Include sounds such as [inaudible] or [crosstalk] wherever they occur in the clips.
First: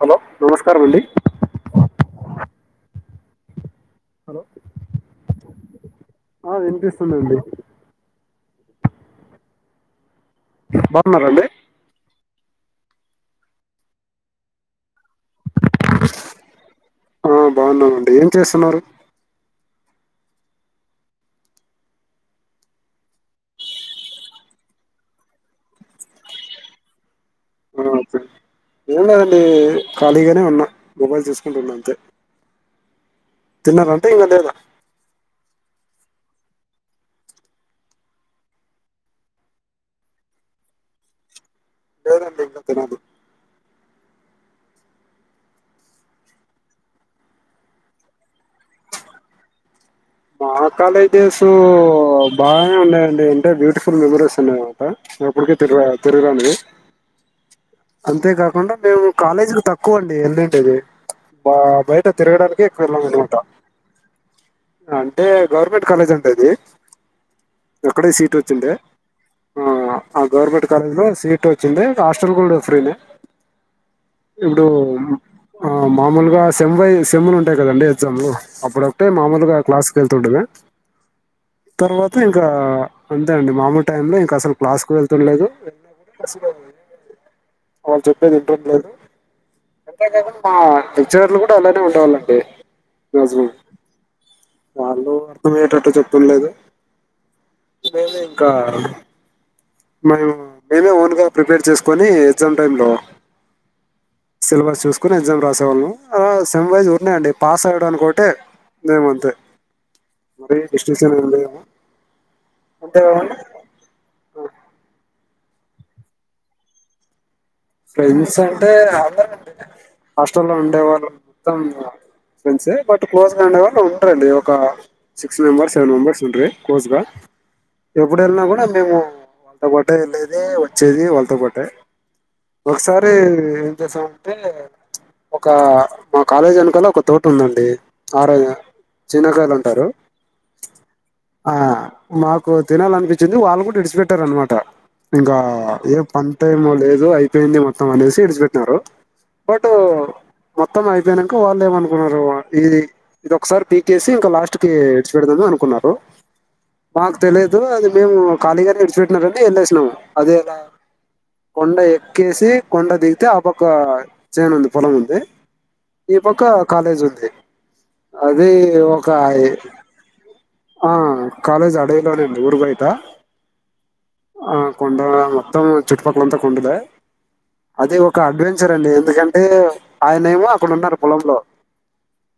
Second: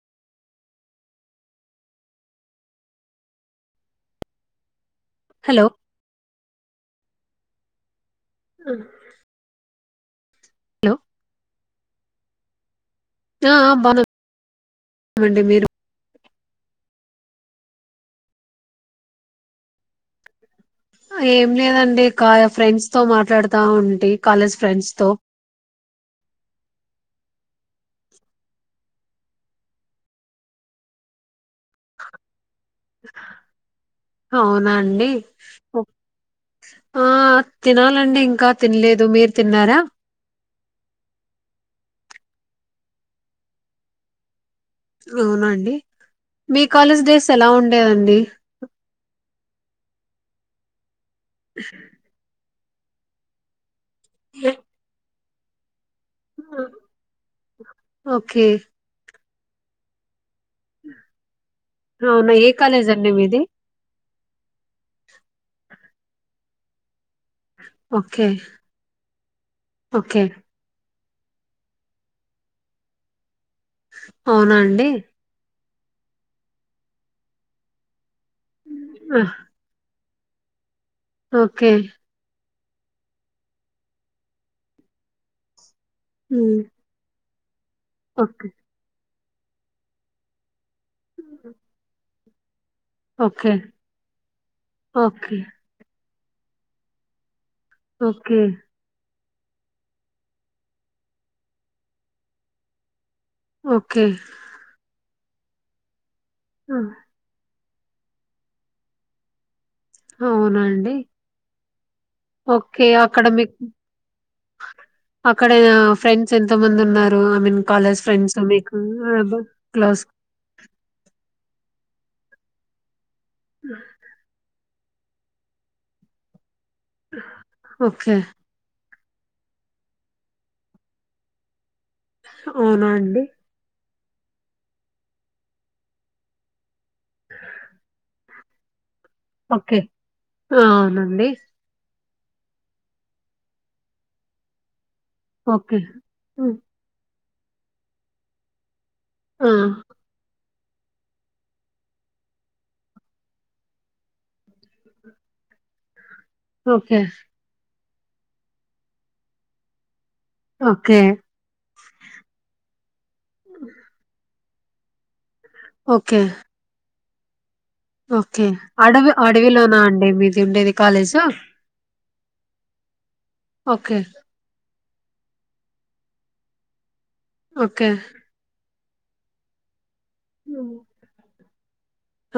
Hello నమస్కారం అండి hello hello ఆ వినిపిస్తుందండి హా బాగున్నారండి ఆ ఆ బాను న్నాం అండి మీరు ఆ బాగున్నామండి ఏం చేస్తున్నారు ఏం లేదండి కా ఫ్రెండ్స్ తో మాట్లాడుతా ఉంటి కాలేజ్ ఫ్రెండ్స్ తో ఆ ఓకే ఏం లేదండి ఖాళీగానే ఉన్నా మొబైల్ చూసుకుంటున్న అంతే తిన్నారంటే ఇంకా లేదా అవునాఅండి ఆ తినాలండి ఇంకా తినలేదు మీరు తిన్నారా లేదండి ఇంక తినదు అవునాఅండి మీ కాలేజ్ డేస్ ఎలా ఉండేవండి మా కాలేజ్ డేస్ బాగానే ఉన్నాయండి అంటే బ్యూటిఫుల్ మెమరీస్ ఉన్నాయన్మాట ఎప్పటికే తిరగ తిరగను ఓకే అంతేకాకుండా మేము కాలేజికి తక్కువండి ఎల్ లి మా బయట అవునా ఏ తిరగడానికె ఎక్కువ కాలేజ్ వెళ్ళాం అండి అనుకుంట మీది అంటే గవర్నమెంట్ కాలేజ్ ఉండేది ఓకే అక్కడేసీట్ వచ్చుండే ఓకే ఆ గవర్నమెంట్ కాలేజ్ లో సీట్ వచ్చింది హాస్టల్ కూడా ఫ్రీనే అవునా ఇప్పుడు అండి ఆ మామూలుగా సెమ్ వైస్ సెమ్ములు ఉంటాయి కదండి ఎగ్జామ్లు అప్పుడు ఒక్కటే ఆ, మామూలుగా క్లాస్ వెళ్తుండమే ఓకే తర్వాత ఇంకా అంతే అండి మామూలు టైమ్ లో ఇంకా అసలు క్లాస్ కు వెళ్తుండలేదు ఉమ్, వాళ్ళు చెప్పేది ఓకే ఇంట్రెస్ట్ లేదు అంతేకాదు మా లెక్చరర్లు కూడా అలానే ఉండేవాళ్ళండి ఓకే ప్రెసెంట్ వాళ్ళు ఓకే అర్థం అయ్యేటట్టు చెప్ తు లేదు లేది ఓకే ఇంకా మేము మేమే ఓన్ గా ప్రిపేర్ చేసుకొని ఎగ్జామ్ టైమ్ లో ఓకే కుని ఎగ్జామ్ రాసేవాళ్ళం సెమ్ వైజ్ ఉన్నాయండి పాస్ అవ్వడానుకొటే మేమ అంతే మరి అవునండి డెస్టినేషన్ ఏంది ఓకే. అంటే అక్కడ మీకు అక్కడ ఫ్రెండ్స్ ఎంతో మంది ఉన్నారు ఐ మీన్ కాలేజ్ ఫ్రెండ్స్ అంటే మీకు అల్లే అబ్ క్లోజ్ హాస్టల్లో ఉండేవాళ్ళు మొత్తం ఫ్రెండ్సే బట్ క్లోజ్గా ఉండెవాళ్ళు ఉన్రు రండి ఒక సిక్స్ మెంబర్స్ సెవెన్ మెంబెర్స్ ఉంటే కోజ్గా ఓకే. ఎప్పుడు వెళ్ళినా కూడా మేము ఒకటే వెళ్ళేది వచ్చేది వాళ్ళతో పాటే అవునా ఒకసారి అండి? ఏం చేసామంటే ఒక మా కాలేజ్ వెనుకలొ ఒక తోట ఉందండి నారాయణ చిన్నకాయలు ఓకే. అంటారు ఆ! అవునండి. ఆ మాకు తినాలినిపించింది వాళ్ళు కూడా విడిచిపెట్టరు అనమాట ఇంకా ఓకే. ఏ పంట హ్మ్. ఏమో లేదు అయిపోయింది మొత్తం వదిలేసి విడిసిపెట్టారు ఆ! బట్ ఉ మొత్తం అయిపోయినంక వాళ్ళు ఏమనుకున్నారు ఇది ఇది ఒకసారి పీకేసి ఇంకా లాస్ట్ కి ఇడిచి పెడదాము అనుకున్నారు ఓకే. మాకు తెలిదు అది మేము ఖాళీగానే విడిచిపెట్టినారని వెళ్ళేసినాము అదేలా ఓకే. కొండ ఎక్కేసి కొండ దిగితే ఆ పక్కా చేను ఉంది పొలం ఉంది ఈ ఓకే. పక్క కాలేజీ ఉంది ఓకే అది ఒక అడవి అడవిలోనా అండి మీది ఉండేది ఆ కాలేజ్ అడవిలోనేండి ఊరుబయటా ఓకే కొడ మొత్తం చుట్టుపక్కలంతా కొండదా ఓకే. అది ఒక అడ్వ్ చ్చరండి ఎందుకంటే ఆయన ఏమో అక్కడ హ్మ్. ఉన్నరు పొలంలో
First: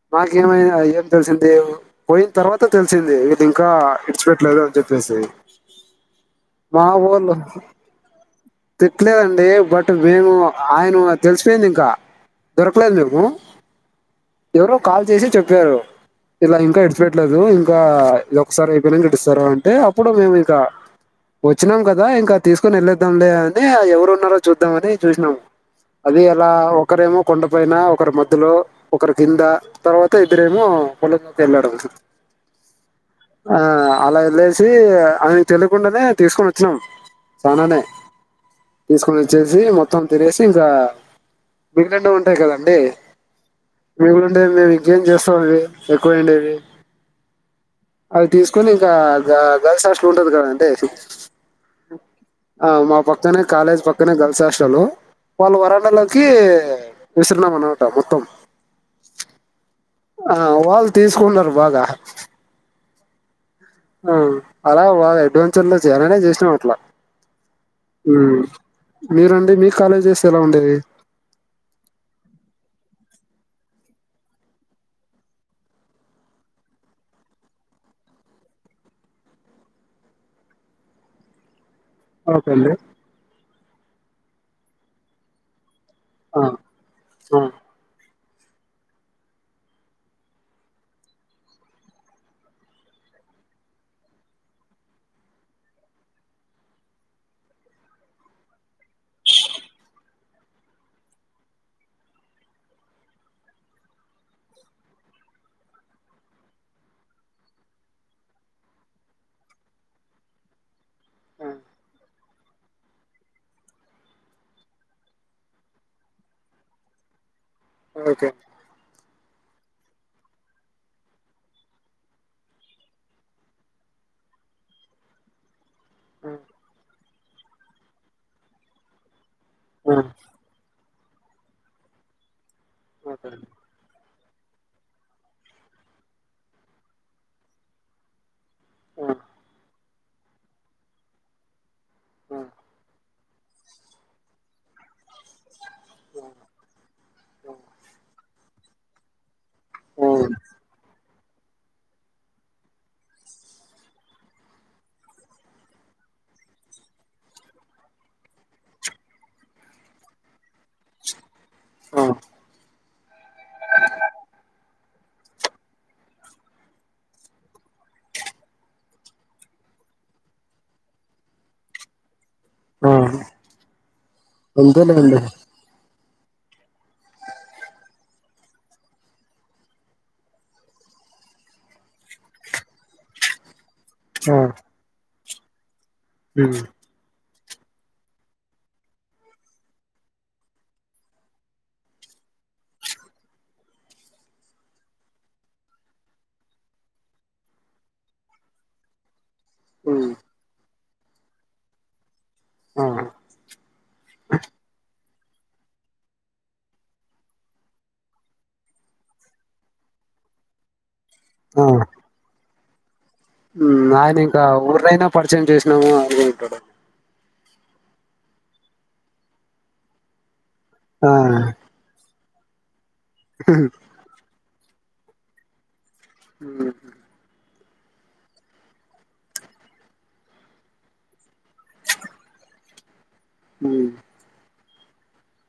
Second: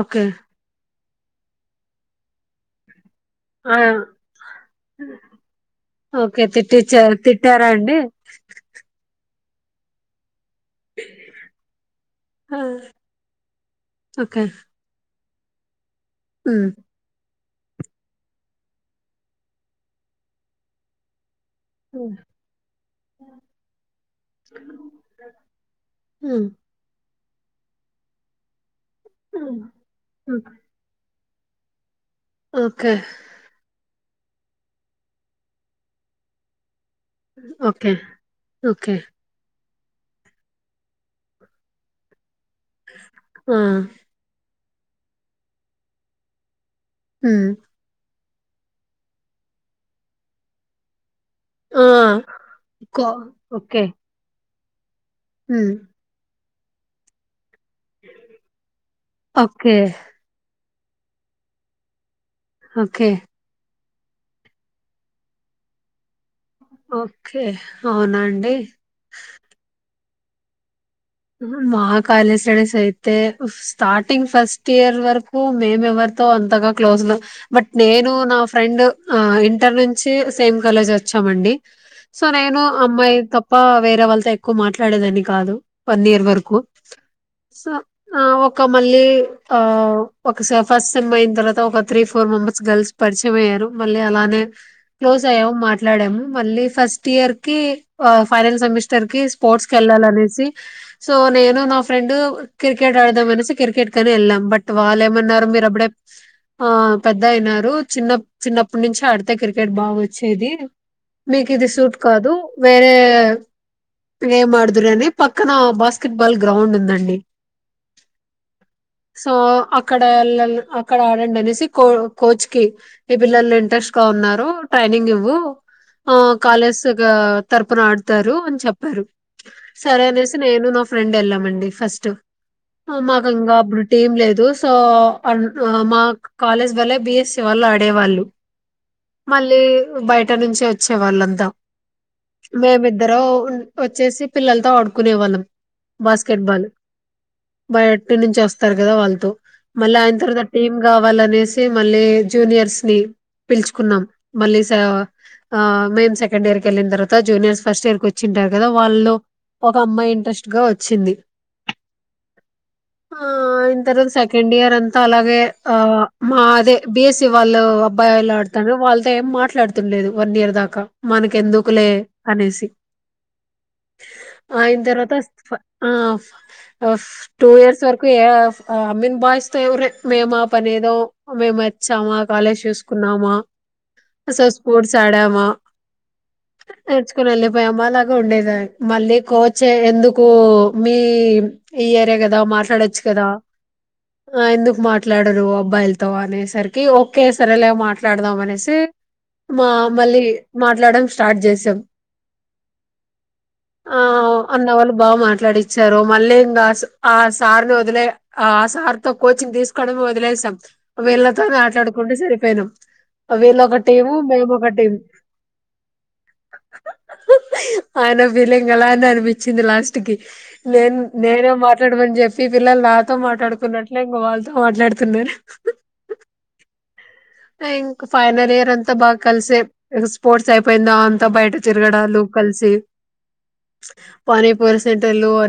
ఓకే. మాకేమైనా ఏం తెలిసింది పోయిన తర్వాత తెలిసింది ఇంకా ఆ! ఇడిచిపెట్టలేదు అని చెప్పేసి ఓకే. మా తిట్టిచ్చా వోళు తిట్టారా అండి? తిట్లేదండి బట్ మేము ఆయన తెలిసిపోయింది ఇంకా ఆ! దొరకలేదు మీరు ఓకే. ఎవరో కాల్ చేసి చె ప్పారు ఇలా హ్మ్. ఇంకా విడిచిపెట్లేదు ఇంకా ఇఒకసారి ఓపెనింగ్ గిటిస్తర అంటే అప్పుడు మేము ఇంకా వచ్చినాం కదా హ్మ్. ఇంకా తీసుకుని వెల్లోద్దాంలే అని ఎవరు ఉన్నారో చూద్దాం అని చూసినాం అది హ్మ్. అలా ఒకరేమో కొండపైన ఒకరి మధ్యలో ఒకరి కింద తర్వాత హ్మ్. ఇద్దరేమో పొలంలోకి వెళ్ళాడు. ఓకే అలా ఎళ్లేసి ఆయనకు తెలికుండానే తీసుకొని వచ్చినాం చనానే ఓకే. ఓకే. తీసుకొని వచ్చేసి మొత్ త్తం తినేసి ఇంకా మిగిలింటవి ఉంటాయి కదండి ఆ! [unintelligible] ఎం చేస్తాం అండి ఎక్కువైండేవి? హ్ అది తీసుకొని ఇంకా గ గల్స్ హాస్టల్ ఉంటది కదా అండి. ఆ! ఆ మా కో పక్కనే కాలేజ్ ఓకే. పక్కనే గర్ల్స్ అ తలు వాళ్ళ హ్మ్. వరండాలోకి విస్ రమనాట మొత్తం ఓకే. ఆ వాళ్ళు తీసుకున్నారు బాగా ఓకే అ అలా వాళ అడ్వెంచర్ లో చేయాలనే చేస్ నామ్ అట్లా ఓకే. అవునా ఉమ్ అండి? మీరండి మీ కాలేజెస్ ఎలా ఉండేవి? మా కాలేజ్ స్టడీస్ అయితే స్టార్టింగ్ ఫస్ట్ ఇయర్ వరకు మేమ్ ఎవర్ తో అంతగా క్లోజ్ లొ బట్ నేను నా ఫ్రెండ్ అ ఇంటర్ నుంచి సేమ్ కాలేజ్ వచ్చా చ్చామండి. సో ఓకే నేను అండి అమ్మాయి తప్ప వేరే వాళ్ళతో ఎక్కువ మాట్లాడేదాన్ని కాదు. పన్నీర్ ఆ, వరుకు ఆ, సో ఆ ఒక మళ్ళీ ఆ ఒక స ఫస్ట్ సెమ్ అయిన తర్వాత ఒక త్రీ ఫోర్ మెంబర్స్ గర్ల్స్ పరిచయం అయ్యారు. మళ్ళీ అలానే క్లోజ్ అయ్యాము మాట్లాడము. మళ్ళీ ఫస్ట్ ఇయర్ కి ఫా ఫైనల్ సెమిస్టర్ కి స్పోర్ట్స్ కెళ్ళాలనేసి సో నేను నా ఫ్రెండ్ క్రికెట్ ఆడదామనేసి క్రికెట్ కని వెళ్ళాం బట్ వాళ్ళు ఏమన్నారు? మీరు అప్పుడేప్ ఆ పెద్ద అయినారు చిన్నప్ చిన్నప్పటి నుంచి ఆడితే క్రికెట్ బాగా వచ్చేది. ఆ, మీకు ఇది సూట్ కాదు. వేరే గేమ్ ఆడుదూరని పక్కన బాస్కెట్ బాల్ గ్రౌండ్ ఉందండి. ఓకే సో అక్కడ అల్లల్ అక్కడ ఆడండి అనేసి కో కోచ్ కి ఈ పిల్లలు ఇంట్రెస్ట్ తో ఉన్నారు ట్రైనింగ్ ఇవ్వు ఆ కాలేస్ గా తరపున ఆడుతారు అని చెప్పారు. ఆ, సరే అనేసి నేను నా ఫ్రెండ్ వెళ్ళామండి ఫస్ట్ మాకు ఓకే అండి ఇంగా అప్పుడు టీం లేదు. తో అమ్ మా కాలేజ్ వల్ల బిఎస్సి వాల్లు ఆడేవాళ్ళు. ఆ, మళ్ళీ బయట నుంచి వచ్చే వాళ్ళంతా మేము ఇద్దరు ఉన్ వచ్చేసి ల్ తో ఆడుకునే వాళ్ళం. బాస్కెట్ బాల్ బయటనుంచి స్ వస్తారు కదా వాళ్ళతో మళ్ళీ ఆ, ఆయన తర్వాత టీమ్ కావాలనేసి మళ్ళీ జూనియర్స్ ని పిలుచుకున్నాం మళ్ళీ సా ఆ మేం సెకండ్ ఇయర్ కెళ్ళిన తర్వాత జూనియర్స్ ఫస్ట్ ఇయర్ కి వచ్చింటారు కదా వాళ్ళు. ఒక అమ్మాయి ఇంట్రెస్ట్గా వచ్చింది. ఆ, ఆ, ఆ అన్ తర్వాత సెకండ్ ఇయర్ అంతా అలాగే ఆ మాదే బిఎస్సి వాళ్ళు బయలులడుతడ్రు వాళ్ళతో ఏం మాట్లాడుతల్లెదు వన్ ఇయర్ దాకా మనకి ఎందుకులే అనేసి. ఆ, ఆయిన తర్వాత అంతేలేండి ఫ ఆప్ ఆఫ్ టూ ఇయర్స్ వరకు ఏ ఆఫ్ అ మెన్ బాయ్స్ తో ఎవ రె మే మా పనే ఏదో మె మెమోచ్చామా, కాలేజ్ చూసుకున్నామా ఆ, అసలు స్పోర్ట్స్ ఆడామా మ్మ్, నేర్చుకుని వెళ్ళిపోయమ్ అలాగా ఉండేదాయి మళ్ళీ కోచ్ఎ ఎందుకు మీ ఇయరే కదా మాట్లాడచ్చు కదా. ఆ ఎందుకు మాట్లాడరు అబ్బాయిలతో అనేసరికి ఓకే సార్ అలాగ మాట్లాడదాం అనేసి మా మ్మ్, మళ్ళీ మాట్లాడడం స్టార్ట్ చేసాం. ఆ, ఆ అన్న వాళ్ళు బాగా మాట్లాడిచ్చారు మళ్ళీ ఇంకా ఆ సార్ని వదిలే ఆ సార్తో కోచింగ్ తీసుకోవడమే వదిలేసాం వీళ్ళతోనే ఆ. ఆట్లాడుకుంటు సరిపోయినాం వీళ్ళొక ఉమ్ టీము ఆయన ఇంకా మేము ఒక టీం ఊర్నైనా పరిచయం చేసినాము అనుకుంటాడు ఆయన ఫీలింగ్ అలానే అనిపించింది లాస్ట్ కి నేను ఆ నేనే మాట్లాడమని చెప్ మీ పిల్లలు నాతో మాట్లాడుకున్నట్లే ఇంక వాళ్ళతో మాట్లాడుతున్నారు ఉహుమ్ ఇంకా ఫైనల్ ఇయర్ అంతా బాగా కలిసే స్పోర్ట్స్ అయిపోయిందా అంతా బయట తిరగడాలు కలిసి ఉమ్, పాని వర సెంటర్లు అ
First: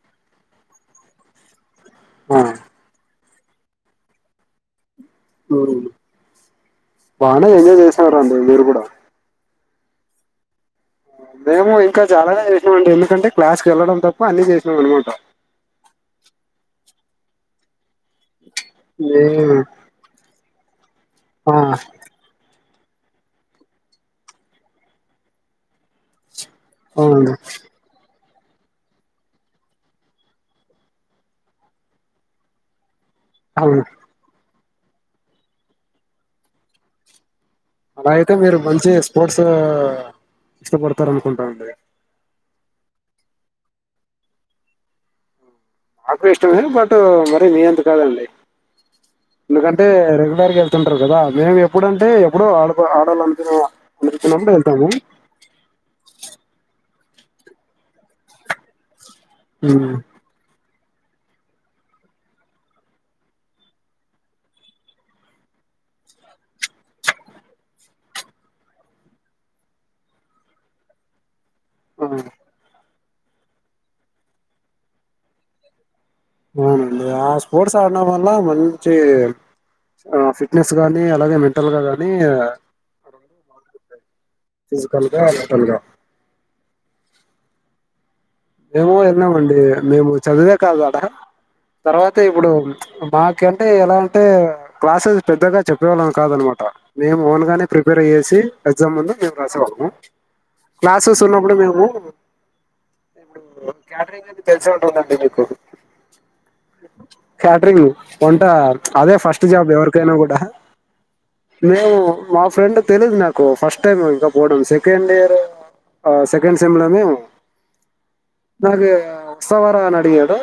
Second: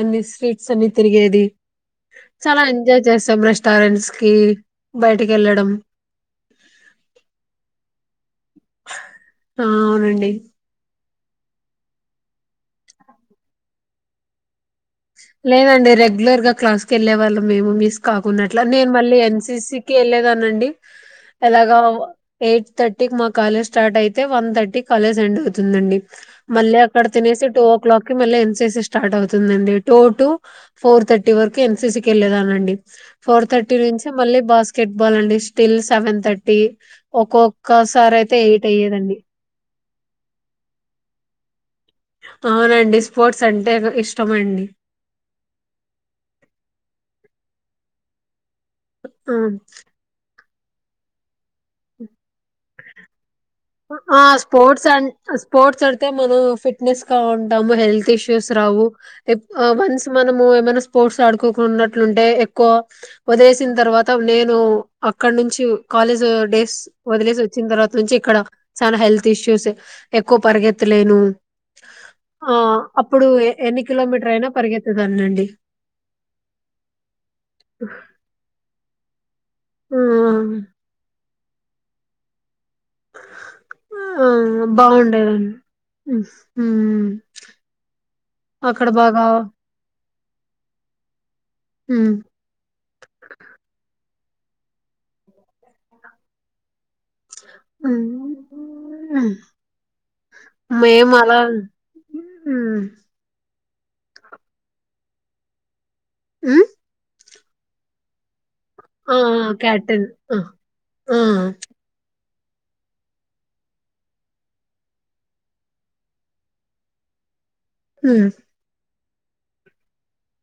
అన్ని స్వీట్స్ అన్ని తిరిగేది ఆ చాలా ఎంజాయ్ చేస్ రెస్టారెంట్స్ కి బయటకి వెళ్ళడం బానే ఎంజాయ్ చేసారండీ మీరు కూడా ఆ అవునండి మేము ఇంకా చాలానే చేసినాం అండి ఎందుకంటే క్లాసు కి వెళ్డం తప్ప అన్ని చేసినాం అనమాట లేదండి రెగ్యులర్ గా క్లాస్ కి వెళ్ళే వాళ్ళం మేము మిస్ కాకున్నట్లా నేను మళ్ళీ ఏ ఎన్ సి సి కి వెళ్ళేదానండి ఆ ఎలాగా ఎయిట్ తర్టీకి మా కాలేజ్ స్టార్ట్ అయితే వన్ థర్టీ కాలేజ్ ఎండ్ అవుతుందండి మళ్ళీ అక్కడ అవునండి తినేసి టూ ఓ క్లాక్ కి ఎన్ సి సి స్టార్ట్ అవుతుందండి టూ టు ఫోర్ థర్టీ వరకు ఎన్ సి సి కి వెళ్ళేదాన్ని అండి ఫోర్ థర్టీ అవును నుంచి మళ్ళీ బస్ కెట్ బాల్ అండి స్టిల్ సెవెన్ థర్టీ ఒక్కో అలా అయితే మీరు మంచి స్పోర్ట్స్ ఇష్టపడతారు అనుకుంటా అండి అవునండి స్పోర్ట్స్ అంటే ఇష్టమండి నాకూ ఇష్టమే బట్ మరి మీ అంత కాదండి ఆ ఎందుకంటే రెగ్యులర్ గా ళ్తుంటారు కదా మేము ఎప్పుడుంటే ఎప్పుడు ఆడు ఆడాలంట ఆ స్పోర్ట్స్ అ స్పోర్ట్స్ అడితే మనం ఫిట్ ట్నెస్ గా ఉంటాము హెల్త్ ఇష్యూస్ రావు ఉమ్ వన్స్ మనము ఏమైనా స్పోర్ట్స్ ఆడుకోకున్నట్లుంటే ఎక్కువ వదిలేసిన తర్వాత నేను అక్కడ నుంచి కాలేజ్ డేస్ వదిలేసి వచ్చిన తర్వాత నుంచి ఇక్కడ చాల హెల్త్ ఇష్యూస్ ఎక్కువ పరిగెత్తలేను ఆ ఆ అప్పుడు ఎన్ని కిలోమీటర్ అయినా పరిగెత్తదాన్నండి అవునండి ఆ స్పోర్ట్స్ ఆడడం వల్ల మంచి ఆ ఫిట్నెస్ గానీ అలాగే మెంటల్ గా గాని ఆ ఆ ఫిజికల్ గా బాగుండేదండి మెంటల్ గా ఉమ్ మేము బాగా వెల్లినామండి మేము చదివే కాదు ఆడ హ్మ్. తర్వాత ఇప్పుడు ప్చ్ మాకంటే ఎలా అంటే క్లాసెస్ పెద్దగా చెప్పేవాళ్ళం కాదనమాట మేము ఓన్ గానే ప్రిపేర్ హ్మ్. అయ్యేసి ఎగ్జామ్ ముందు హ్మ్. మేము రాసేవాళ్ళము మేము క్లాసెస్ అలా ఉన్నప్పుడు మేము హ్మ్. క్యాటరింగ్ అంటే తెల్సే ఉంటుందండి మీకు ఆ క్యాటరింగ్ వంట అదే ఆ! ఫస్ట్ ఆ! జాబ్ క్యాటన్. ఎవరికైనా ఆ! కూడా ఆ! మేము మా ఫ్రెండ్ తెలీదు నాకు ఫస్ట్ టైం ఇంకా పోవడం సెకండ్ ఇయర్ సెకండ్ సెమ్ల హ్మ్. నాకు వస్తవారా అని అడిగాడు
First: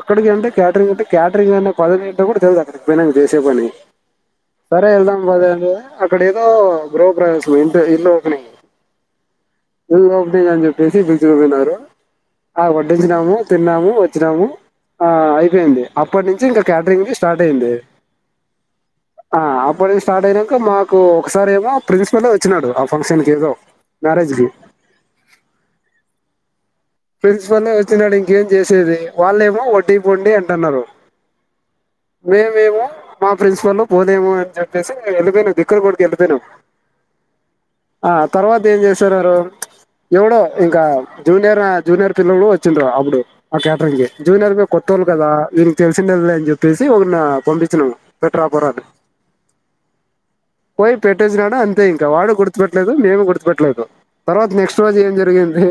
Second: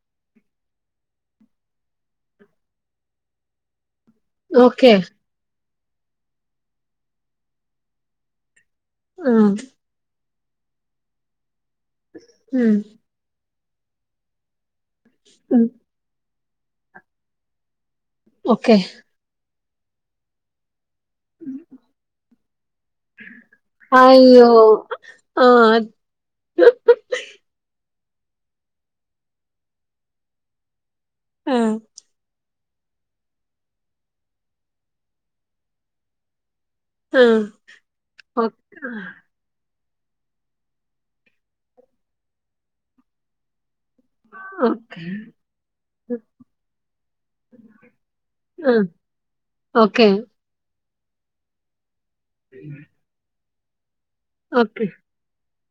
ఎక్కడికి అంటే క్యాటరింగ్ అంటే క్యాటరింగ్ అనే పదవి ఏంటో కూడా తెలిదు అక్కడికి పోయినంక చేసే పని సరే ఓకే. వెళ్దాం పద అని అక్కడ ఏదో గృహ ప్రవేశం ఇంటి ఇల్లు ఓపెనింగ్ ఆ [unintelligible] చెప్పేసి పిలుచుకు పోయినారు ఆ హ్మ్. వడ్డిచ్చినాము తిన్నాము వచ్చినాము ఆ హ్మ్. అయిపెయింది అప్పటి నుంచి ఇంకా క్యాటరింగ్ స్టార్ట్ అయింది. ఒకె అప్పుడే స్టార్ట్ అయినంకా మాకు ఒకసారేమో ప్రిన్సిపలే వచ్చినాడు ఫంక్షన్ కేదో మ్యారేజ్ కీ అయ్యో! ఆ! ప్రిన్సిపలే వచ్చినాడు ఇంకేం చేసేది వాళ్ళేమో వడ్డీయు పోండి అంటున్నారు ఆ! మే మేము మా ప్రిన్సిపల్ పోలేము అని చెప్పేసి వెళ్ళిపోయినాము దగ్గర వరకు వెళ్ళిపోయినాము ఆ! ఆ ఓకే. తర్వాత ఏం జేసారు వారు ఎవడో ఇంకా జూనియర్ జూనియర్ పిల్లోడు వచ్చిండ్రు అబుడు ఆ క్యా జూనియర్ మీ ఓకే. కొత్తళ్ళు కదా వీనికి తెలిసిండేల్లేదులే అని చెప్పేసి ఒకరిన పంపించినాము పెట్రాపోరా ఆ! అని ఓకే పోయి పెట్టేసినాడు అంతే ఇంకా వాడు గుర్తుపట్లేదు మేము గుర్తుపట్లేదు తర్వాత నెక్స్ట్ రోజు ఏం జరిగింది.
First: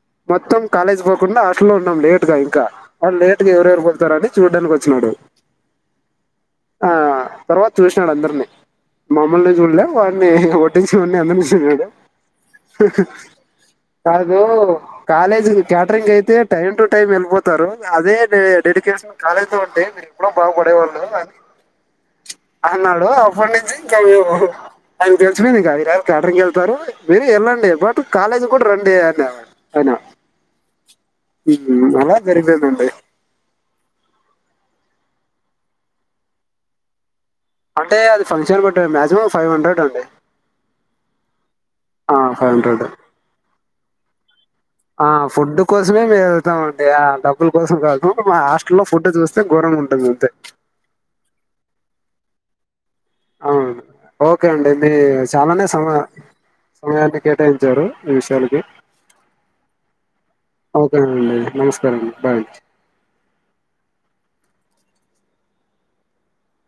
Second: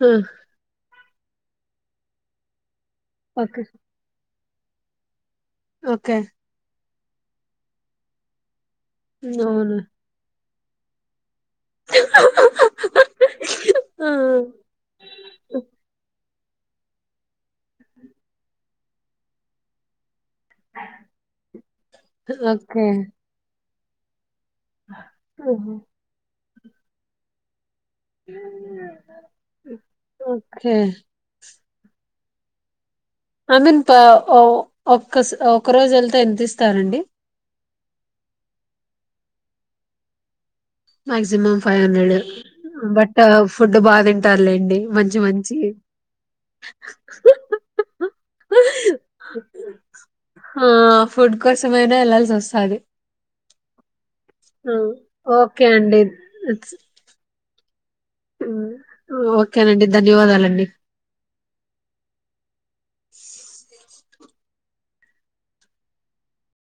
హ్మ్ మొత్తం కాలేజ్ బోకుండా హాస్టల్లో ఉన్నాం లేట్ గా ఇంకా అ లేట్ గా ఓకే. ఎవరెవరు పోతారని చూడ్డానికి వచ్చినాడు ఓకే ఆ తర్వాత చూసినాడు అందర్నీ మమ్మల్ని అవును. జూళ్లా వాన్ని ఒడ్డిచ్చేవాణ్ణి అందరి చూ తినడు ఆ! కాదు కాలేజ్ క్యాటరింగ్ అయితే టైమ్ టు టైం వెళ్ళిపోతారు అదే డె డెడికేషన్ కాలేజీలో ఉంటే మీరు ఎప్పుడో బాగుపడేవాళ్ళు అని ఓకే. అన్నాడు అప్పన్నుంచి ఇంకా మేము ఆయనకి తెలిసిపోయిందింక ఆహా! ఈ [unintelligible] క్యాటరింగ్కెల్తారు మీరే ఎల్లండి బట్ టు కాలేజ్ కూడా రండి అనా ఓకే హ్మ్ అలా జరిపోయిందండి. ఐ మీన్ పా ఒక ఒక్కరోజు వెళ్తే ఎంత ఇస్తారండి అంటే అది ఫంక్షన్ బట్టి మాజిమం ఫైవ్ హండ్రెడ్ అండి. Maximum five hundred five hundred but food బా దింటారులే డి మంచి మంచి ఫుడ్ కోసమే మేము వెళ్తామండి ఆ, డబ్బుల కోసం కాదు మా హాస్టల్లో ఫుడ్ చూస్తే ఘోరంగా ఉంటుంది అంతే ఆ ఫుడ్ కోసమైనా ఎళ్లాల్సి వొస్తాది అవును ఓకే అండి మీ చానానే తండిర్ ఈ విషయాలకి ఓకేనండి ధన్యవాదాలండి అవకా [unintelligible] నమస్కారండి బాయ్